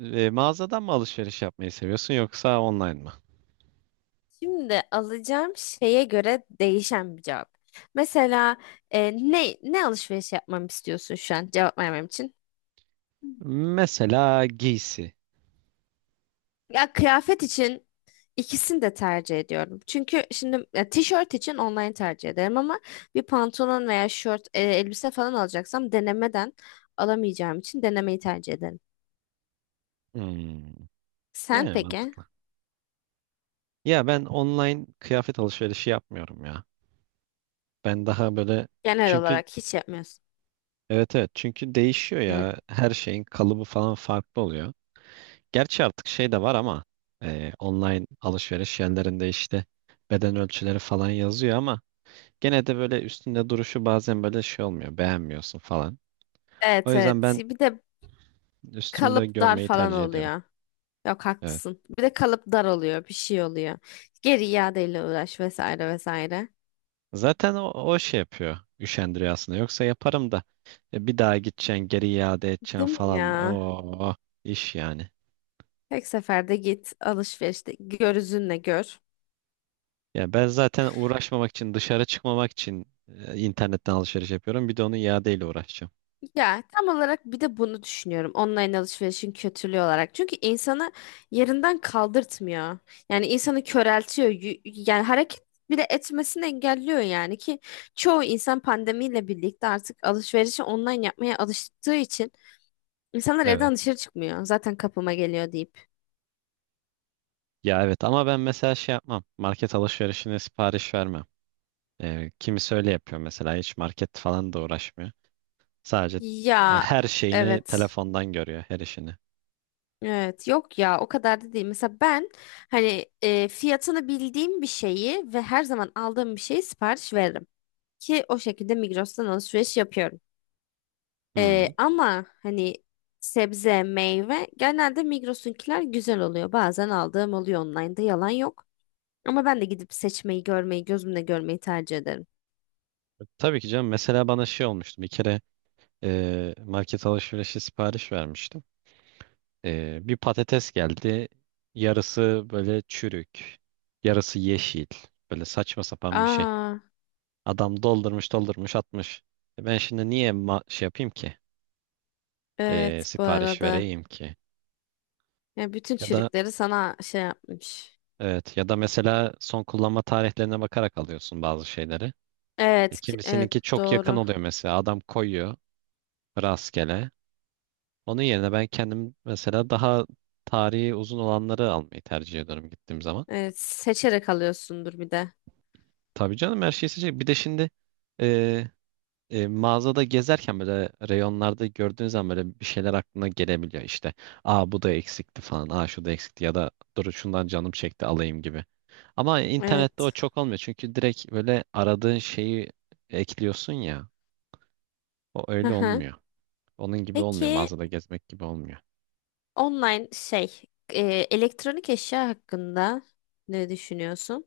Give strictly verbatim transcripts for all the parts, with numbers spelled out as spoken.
E, mağazadan mı alışveriş yapmayı seviyorsun yoksa online mı? Şimdi alacağım şeye göre değişen bir cevap. Mesela e, ne ne alışveriş yapmamı istiyorsun şu an cevap vermem için? Mesela giysi. Ya kıyafet için ikisini de tercih ediyorum. Çünkü şimdi ya, tişört için online tercih ederim ama bir pantolon veya şort, e, elbise falan alacaksam denemeden alamayacağım için denemeyi tercih ederim. Hmm. Sen Yani peki? mantıklı. Ya ben online kıyafet alışverişi yapmıyorum ya. Ben daha böyle Genel çünkü olarak hiç yapmıyorsun. evet evet çünkü değişiyor Hmm. ya. Her şeyin kalıbı falan farklı oluyor. Gerçi artık şey de var ama e, online alışveriş yerlerinde işte beden ölçüleri falan yazıyor ama gene de böyle üstünde duruşu bazen böyle şey olmuyor. Beğenmiyorsun falan. O Evet, yüzden evet. ben Bir de üstümde kalıp dar görmeyi falan tercih ediyorum. oluyor. Yok, Evet. haklısın. Bir de kalıp dar oluyor, bir şey oluyor. Geri iadeyle uğraş vesaire vesaire. Zaten o, o şey yapıyor. Üşendiriyor aslında. Yoksa yaparım da e, bir daha gideceksin, geri iade edeceksin Değil mi falan. ya? Oo, iş yani. Tek seferde git alışverişte gözünle gör. Ya ben zaten uğraşmamak için, dışarı çıkmamak için e, internetten alışveriş yapıyorum. Bir de onu iadeyle uğraşacağım. Ya tam olarak bir de bunu düşünüyorum. Online alışverişin kötülüğü olarak. Çünkü insanı yerinden kaldırtmıyor. Yani insanı köreltiyor. Y- Yani hareket bile etmesini engelliyor yani ki çoğu insan pandemiyle birlikte artık alışverişi online yapmaya alıştığı için insanlar evden Evet. dışarı çıkmıyor. Zaten kapıma geliyor deyip. Ya evet ama ben mesela şey yapmam. Market alışverişine sipariş vermem. Ee, kimisi öyle yapıyor mesela. Hiç market falan da uğraşmıyor. Sadece e, Ya her şeyini evet. telefondan görüyor, her işini. Evet, yok ya o kadar da değil. Mesela ben hani e, fiyatını bildiğim bir şeyi ve her zaman aldığım bir şeyi sipariş veririm. Ki o şekilde Migros'tan alışveriş yapıyorum. E, Hmm. ama hani sebze, meyve genelde Migros'unkiler güzel oluyor. Bazen aldığım oluyor online'da, yalan yok. Ama ben de gidip seçmeyi, görmeyi, gözümle görmeyi tercih ederim. Tabii ki canım. Mesela bana şey olmuştu. Bir kere e, market alışverişi sipariş vermiştim. E, bir patates geldi. Yarısı böyle çürük, yarısı yeşil. Böyle saçma sapan bir şey. Aa, Adam doldurmuş, doldurmuş, atmış. E ben şimdi niye ma- şey yapayım ki? E, evet, bu sipariş arada. vereyim ki? Ya bütün Ya da çürükleri sana şey yapmış. evet ya da mesela son kullanma tarihlerine bakarak alıyorsun bazı şeyleri. E, Evet, ki- evet, kimisininki çok yakın doğru. oluyor mesela. Adam koyuyor rastgele. Onun yerine ben kendim mesela daha tarihi uzun olanları almayı tercih ediyorum gittiğim zaman. Evet, seçerek alıyorsundur bir de. Tabii canım her şeyi seçecek. Bir de şimdi e, e, mağazada gezerken böyle reyonlarda gördüğün zaman böyle bir şeyler aklına gelebiliyor işte. Aa bu da eksikti falan. Aa şu da eksikti ya da dur şundan canım çekti alayım gibi. Ama internette o Evet. çok olmuyor. Çünkü direkt böyle aradığın şeyi ekliyorsun ya. O Hı öyle hı. olmuyor. Onun gibi olmuyor. Peki Mağazada gezmek gibi olmuyor. online şey, e, elektronik eşya hakkında ne düşünüyorsun?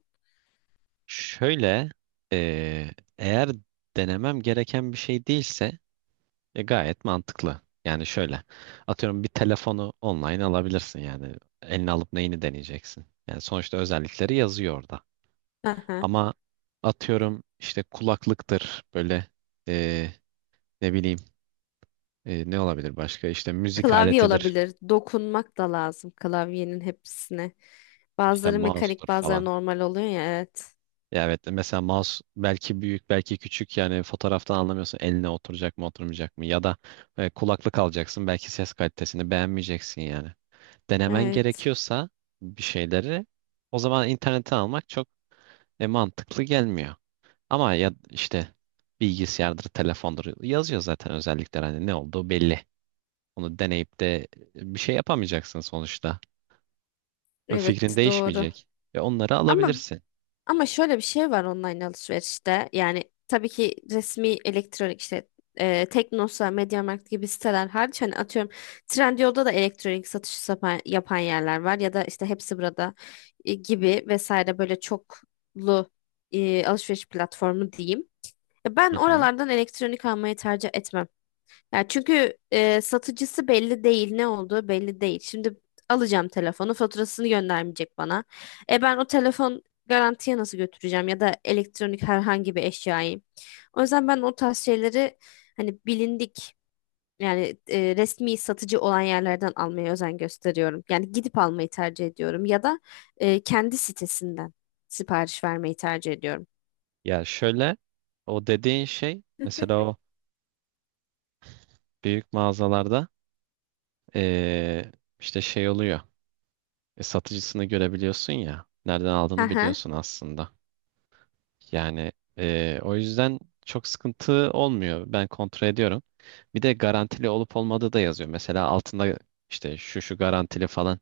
Şöyle, eee, eğer denemem gereken bir şey değilse e, gayet mantıklı. Yani şöyle, atıyorum bir telefonu online alabilirsin yani. Eline alıp neyini deneyeceksin. Yani sonuçta özellikleri yazıyor orada. Hı hı. Ama atıyorum işte kulaklıktır böyle eee, ne bileyim eee, ne olabilir başka işte müzik Klavye aletidir olabilir. Dokunmak da lazım klavyenin hepsine. işte Bazıları mouse'tur mekanik, bazıları falan. normal oluyor ya. Evet. Ya evet mesela mouse belki büyük belki küçük yani fotoğraftan anlamıyorsun eline oturacak mı oturmayacak mı ya da e, kulaklık alacaksın belki ses kalitesini beğenmeyeceksin yani. Denemen Evet. gerekiyorsa bir şeyleri o zaman internete almak çok e, mantıklı gelmiyor. Ama ya işte bilgisayardır, telefondur yazıyor zaten özellikler hani ne olduğu belli. Onu deneyip de e, bir şey yapamayacaksın sonuçta. Ve Fikrin Evet, doğru. değişmeyecek. Ve onları Ama alabilirsin. Ama şöyle bir şey var online alışverişte. Yani tabii ki resmi elektronik işte e, Teknosa, MediaMarkt gibi siteler hariç, hani atıyorum Trendyol'da da elektronik satışı yapan, yapan yerler var ya da işte hepsi burada e, gibi vesaire, böyle çoklu e, alışveriş platformu diyeyim. Ya Hı ben hı. oralardan elektronik almayı tercih etmem. Ya çünkü e, satıcısı belli değil, ne olduğu belli değil. Şimdi alacağım telefonu, faturasını göndermeyecek bana. E ben o telefon garantiye nasıl götüreceğim ya da elektronik herhangi bir eşyayı. O yüzden ben o tarz şeyleri, hani bilindik yani, e, resmi satıcı olan yerlerden almaya özen gösteriyorum. Yani gidip almayı tercih ediyorum ya da e, kendi sitesinden sipariş vermeyi tercih ediyorum. Ya şöyle o dediğin şey mesela o büyük mağazalarda eee, işte şey oluyor. E, satıcısını görebiliyorsun ya. Nereden Hı aldığını hı. biliyorsun aslında. Yani eee, o yüzden çok sıkıntı olmuyor. Ben kontrol ediyorum. Bir de garantili olup olmadığı da yazıyor. Mesela altında işte şu şu garantili falan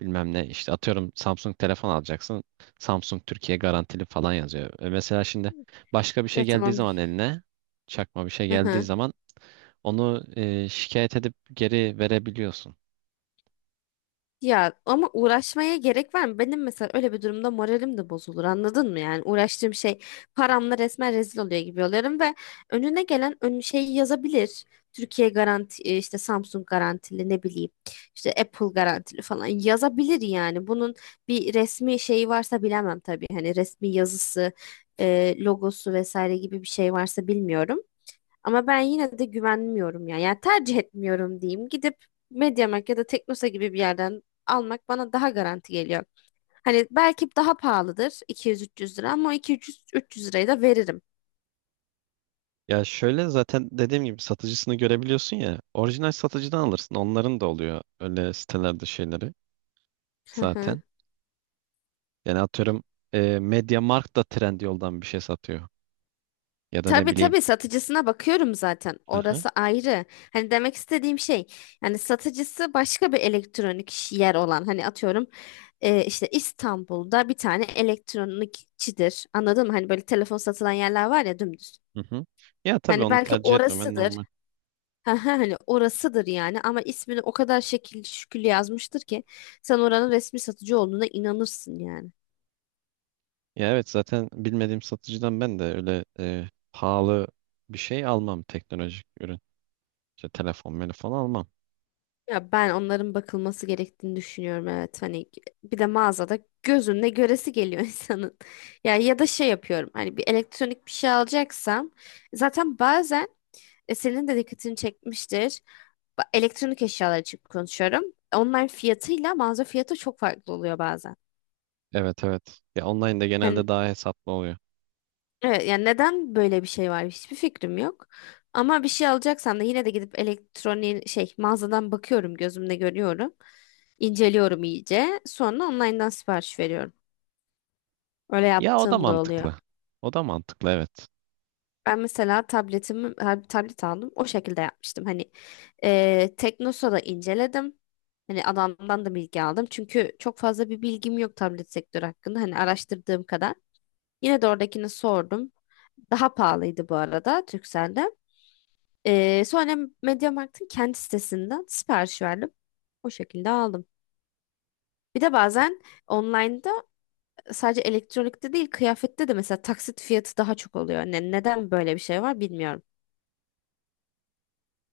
bilmem ne işte atıyorum Samsung telefon alacaksın. Samsung Türkiye garantili falan yazıyor. E mesela şimdi başka bir şey Ya geldiği tamam. zaman eline çakma bir şey geldiği zaman onu eee, şikayet edip geri verebiliyorsun. Ya ama uğraşmaya gerek var mı? Benim mesela öyle bir durumda moralim de bozulur, anladın mı? Yani uğraştığım şey paramla resmen rezil oluyor gibi oluyorum ve önüne gelen ön şeyi yazabilir. Türkiye garanti, e, işte Samsung garantili, ne bileyim işte Apple garantili falan yazabilir yani. Bunun bir resmi şeyi varsa bilemem tabii. Hani resmi yazısı, e, logosu vesaire gibi bir şey varsa bilmiyorum. Ama ben yine de güvenmiyorum yani. Yani tercih etmiyorum diyeyim. Gidip MediaMarkt ya da Teknosa gibi bir yerden almak bana daha garanti geliyor. Hani belki daha pahalıdır iki yüz üç yüz lira ama o iki yüz üç yüz lirayı da veririm. Ya şöyle zaten dediğim gibi satıcısını görebiliyorsun ya. Orijinal satıcıdan alırsın. Onların da oluyor öyle sitelerde şeyleri Hı hı. zaten. Yani atıyorum e, MediaMarkt da Trendyol'dan bir şey satıyor. Ya da ne Tabii, bileyim. tabii satıcısına bakıyorum zaten. Aha. Orası ayrı. Hani demek istediğim şey, yani satıcısı başka bir elektronik yer olan, hani atıyorum e, işte İstanbul'da bir tane elektronikçidir. Anladın mı? Hani böyle telefon satılan yerler var ya, dümdüz. Hı hı. Ya tabii Hani onu belki tercih etmemen orasıdır. normal. Ha ha, hani orasıdır yani, ama ismini o kadar şekilli şükür yazmıştır ki sen oranın resmi satıcı olduğuna inanırsın yani. Ya evet zaten bilmediğim satıcıdan ben de öyle e, pahalı bir şey almam teknolojik ürün. İşte telefon, telefon almam. Ya ben onların bakılması gerektiğini düşünüyorum, evet, hani bir de mağazada gözünle göresi geliyor insanın. Ya ya da şey yapıyorum, hani bir elektronik bir şey alacaksam zaten bazen e, senin de dikkatini çekmiştir. Ba- Elektronik eşyalar için konuşuyorum. Online fiyatıyla mağaza fiyatı çok farklı oluyor bazen. Evet evet. Ya online'da genelde Hani. daha hesaplı oluyor. Evet, yani neden böyle bir şey var hiçbir fikrim yok. Ama bir şey alacaksam da yine de gidip elektronik şey mağazadan bakıyorum, gözümle görüyorum. İnceliyorum iyice. Sonra online'dan sipariş veriyorum. Öyle Ya o da yaptığım da oluyor. mantıklı. O da mantıklı evet. Ben mesela tabletimi, ha, tablet aldım. O şekilde yapmıştım. Hani e, Teknosa'da inceledim. Hani adamdan da bilgi aldım. Çünkü çok fazla bir bilgim yok tablet sektörü hakkında. Hani araştırdığım kadar. Yine de oradakini sordum. Daha pahalıydı bu arada Turkcell'den. Ee, sonra MediaMarkt'ın kendi sitesinden sipariş verdim. O şekilde aldım. Bir de bazen online'da sadece elektronikte değil, kıyafette de mesela taksit fiyatı daha çok oluyor. Ne, neden böyle bir şey var bilmiyorum.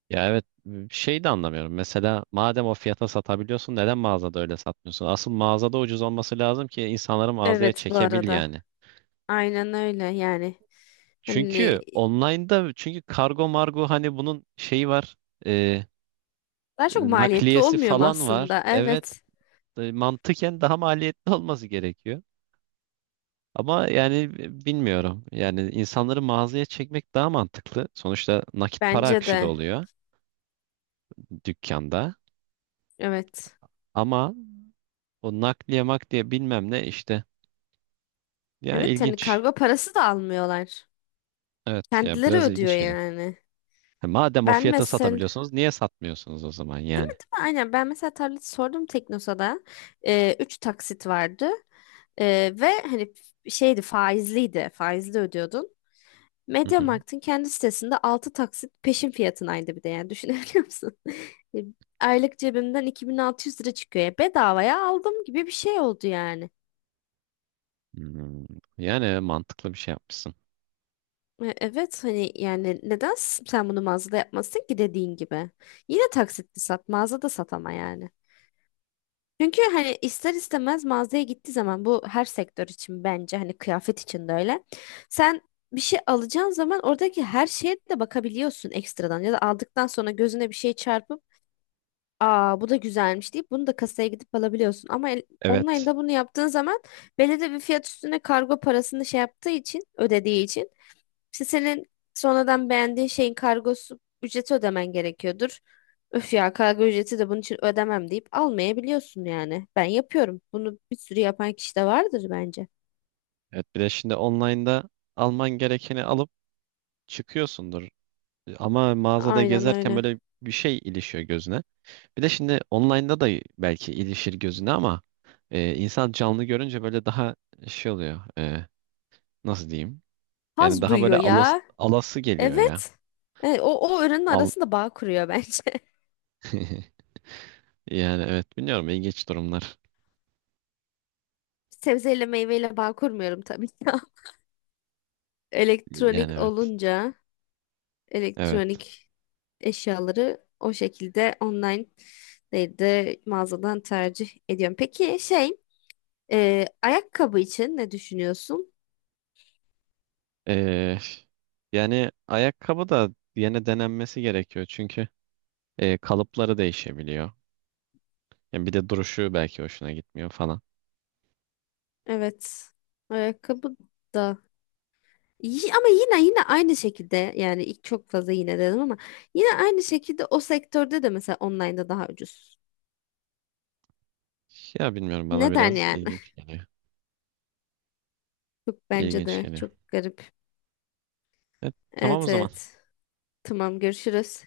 Ya evet şey de anlamıyorum. Mesela madem o fiyata satabiliyorsun neden mağazada öyle satmıyorsun? Asıl mağazada ucuz olması lazım ki insanları mağazaya Evet, bu çekebil arada. yani. Aynen öyle yani. Hani Çünkü online'da çünkü kargo margo hani bunun şeyi var. e, daha çok maliyetli nakliyesi olmuyor mu falan var. aslında? Evet Evet. e, mantıken daha maliyetli olması gerekiyor. Ama yani b- bilmiyorum. Yani insanları mağazaya çekmek daha mantıklı. Sonuçta nakit para Bence akışı da de. oluyor dükkanda. Evet. Ama o nakliye makliye bilmem ne işte. Yani Evet, yani ilginç. kargo parası da almıyorlar. Evet ya Kendileri biraz ödüyor ilginç geliyor. yani. Ha, Madem o Ben fiyata mesela. satabiliyorsunuz niye satmıyorsunuz o zaman Değil mi, yani? değil mi? Aynen. Ben mesela tarlacı sordum Teknosa'da. Ee, üç taksit vardı. Ee, ve hani f- şeydi, faizliydi. Faizli ödüyordun. Hı hı. MediaMarkt'ın kendi sitesinde altı taksit peşin fiyatınaydı bir de, yani düşünebiliyor musun? E, Aylık cebimden iki bin altı yüz lira çıkıyor. Ya bedavaya aldım gibi bir şey oldu yani. Hmm, Yani mantıklı bir şey yapmışsınız. E, Evet, hani yani neden s- sen bunu mağazada yapmasın ki, dediğin gibi. Yine taksitli sat, mağazada sat ama, yani. Çünkü hani ister istemez mağazaya gittiği zaman, bu her sektör için bence, hani kıyafet için de öyle. Sen bir şey alacağın zaman oradaki her şeye de bakabiliyorsun ekstradan, ya da aldıktan sonra gözüne bir şey çarpıp aa bu da güzelmiş deyip bunu da kasaya gidip alabiliyorsun. Ama el- Evet. online'da bunu yaptığın zaman belirli bir fiyat üstüne kargo parasını şey yaptığı için, ödediği için, işte senin sonradan beğendiğin şeyin kargosu ücreti ödemen gerekiyordur. Öf ya, kargo ücreti de bunun için ödemem deyip almayabiliyorsun yani. Ben yapıyorum. Bunu bir sürü yapan kişi de vardır bence. Evet bir de şimdi online'da alman gerekeni alıp çıkıyorsundur. Ama mağazada Aynen gezerken öyle. böyle bir şey ilişiyor gözüne. Bir de şimdi online'da da belki ilişir gözüne ama e, insan canlı görünce böyle daha şey oluyor. e, nasıl diyeyim? Yani Haz daha böyle duyuyor alas, ya. alası geliyor ya. Evet. E, o, o öğrenin Al arasında bağ kuruyor bence. Yani evet bilmiyorum ilginç durumlar. Sebzeyle meyveyle bağ kurmuyorum tabii ki. Yani Elektronik evet. olunca Evet. elektronik eşyaları o şekilde online değil de mağazadan tercih ediyorum. Peki şey. Ee, ayakkabı için ne düşünüyorsun? E, yani ayakkabı da yine denenmesi gerekiyor çünkü e, kalıpları değişebiliyor. Ya bir de duruşu belki hoşuna gitmiyor falan. Evet. Ayakkabı da. Y- Ama yine yine aynı şekilde, yani ilk çok fazla yine dedim ama yine aynı şekilde o sektörde de mesela online'da daha ucuz. Ya bilmiyorum bana Neden biraz yani? ilginç geliyor. Çok, bence İlginç de geliyor. çok garip. E, tamam o Evet, zaman. evet. Tamam, görüşürüz.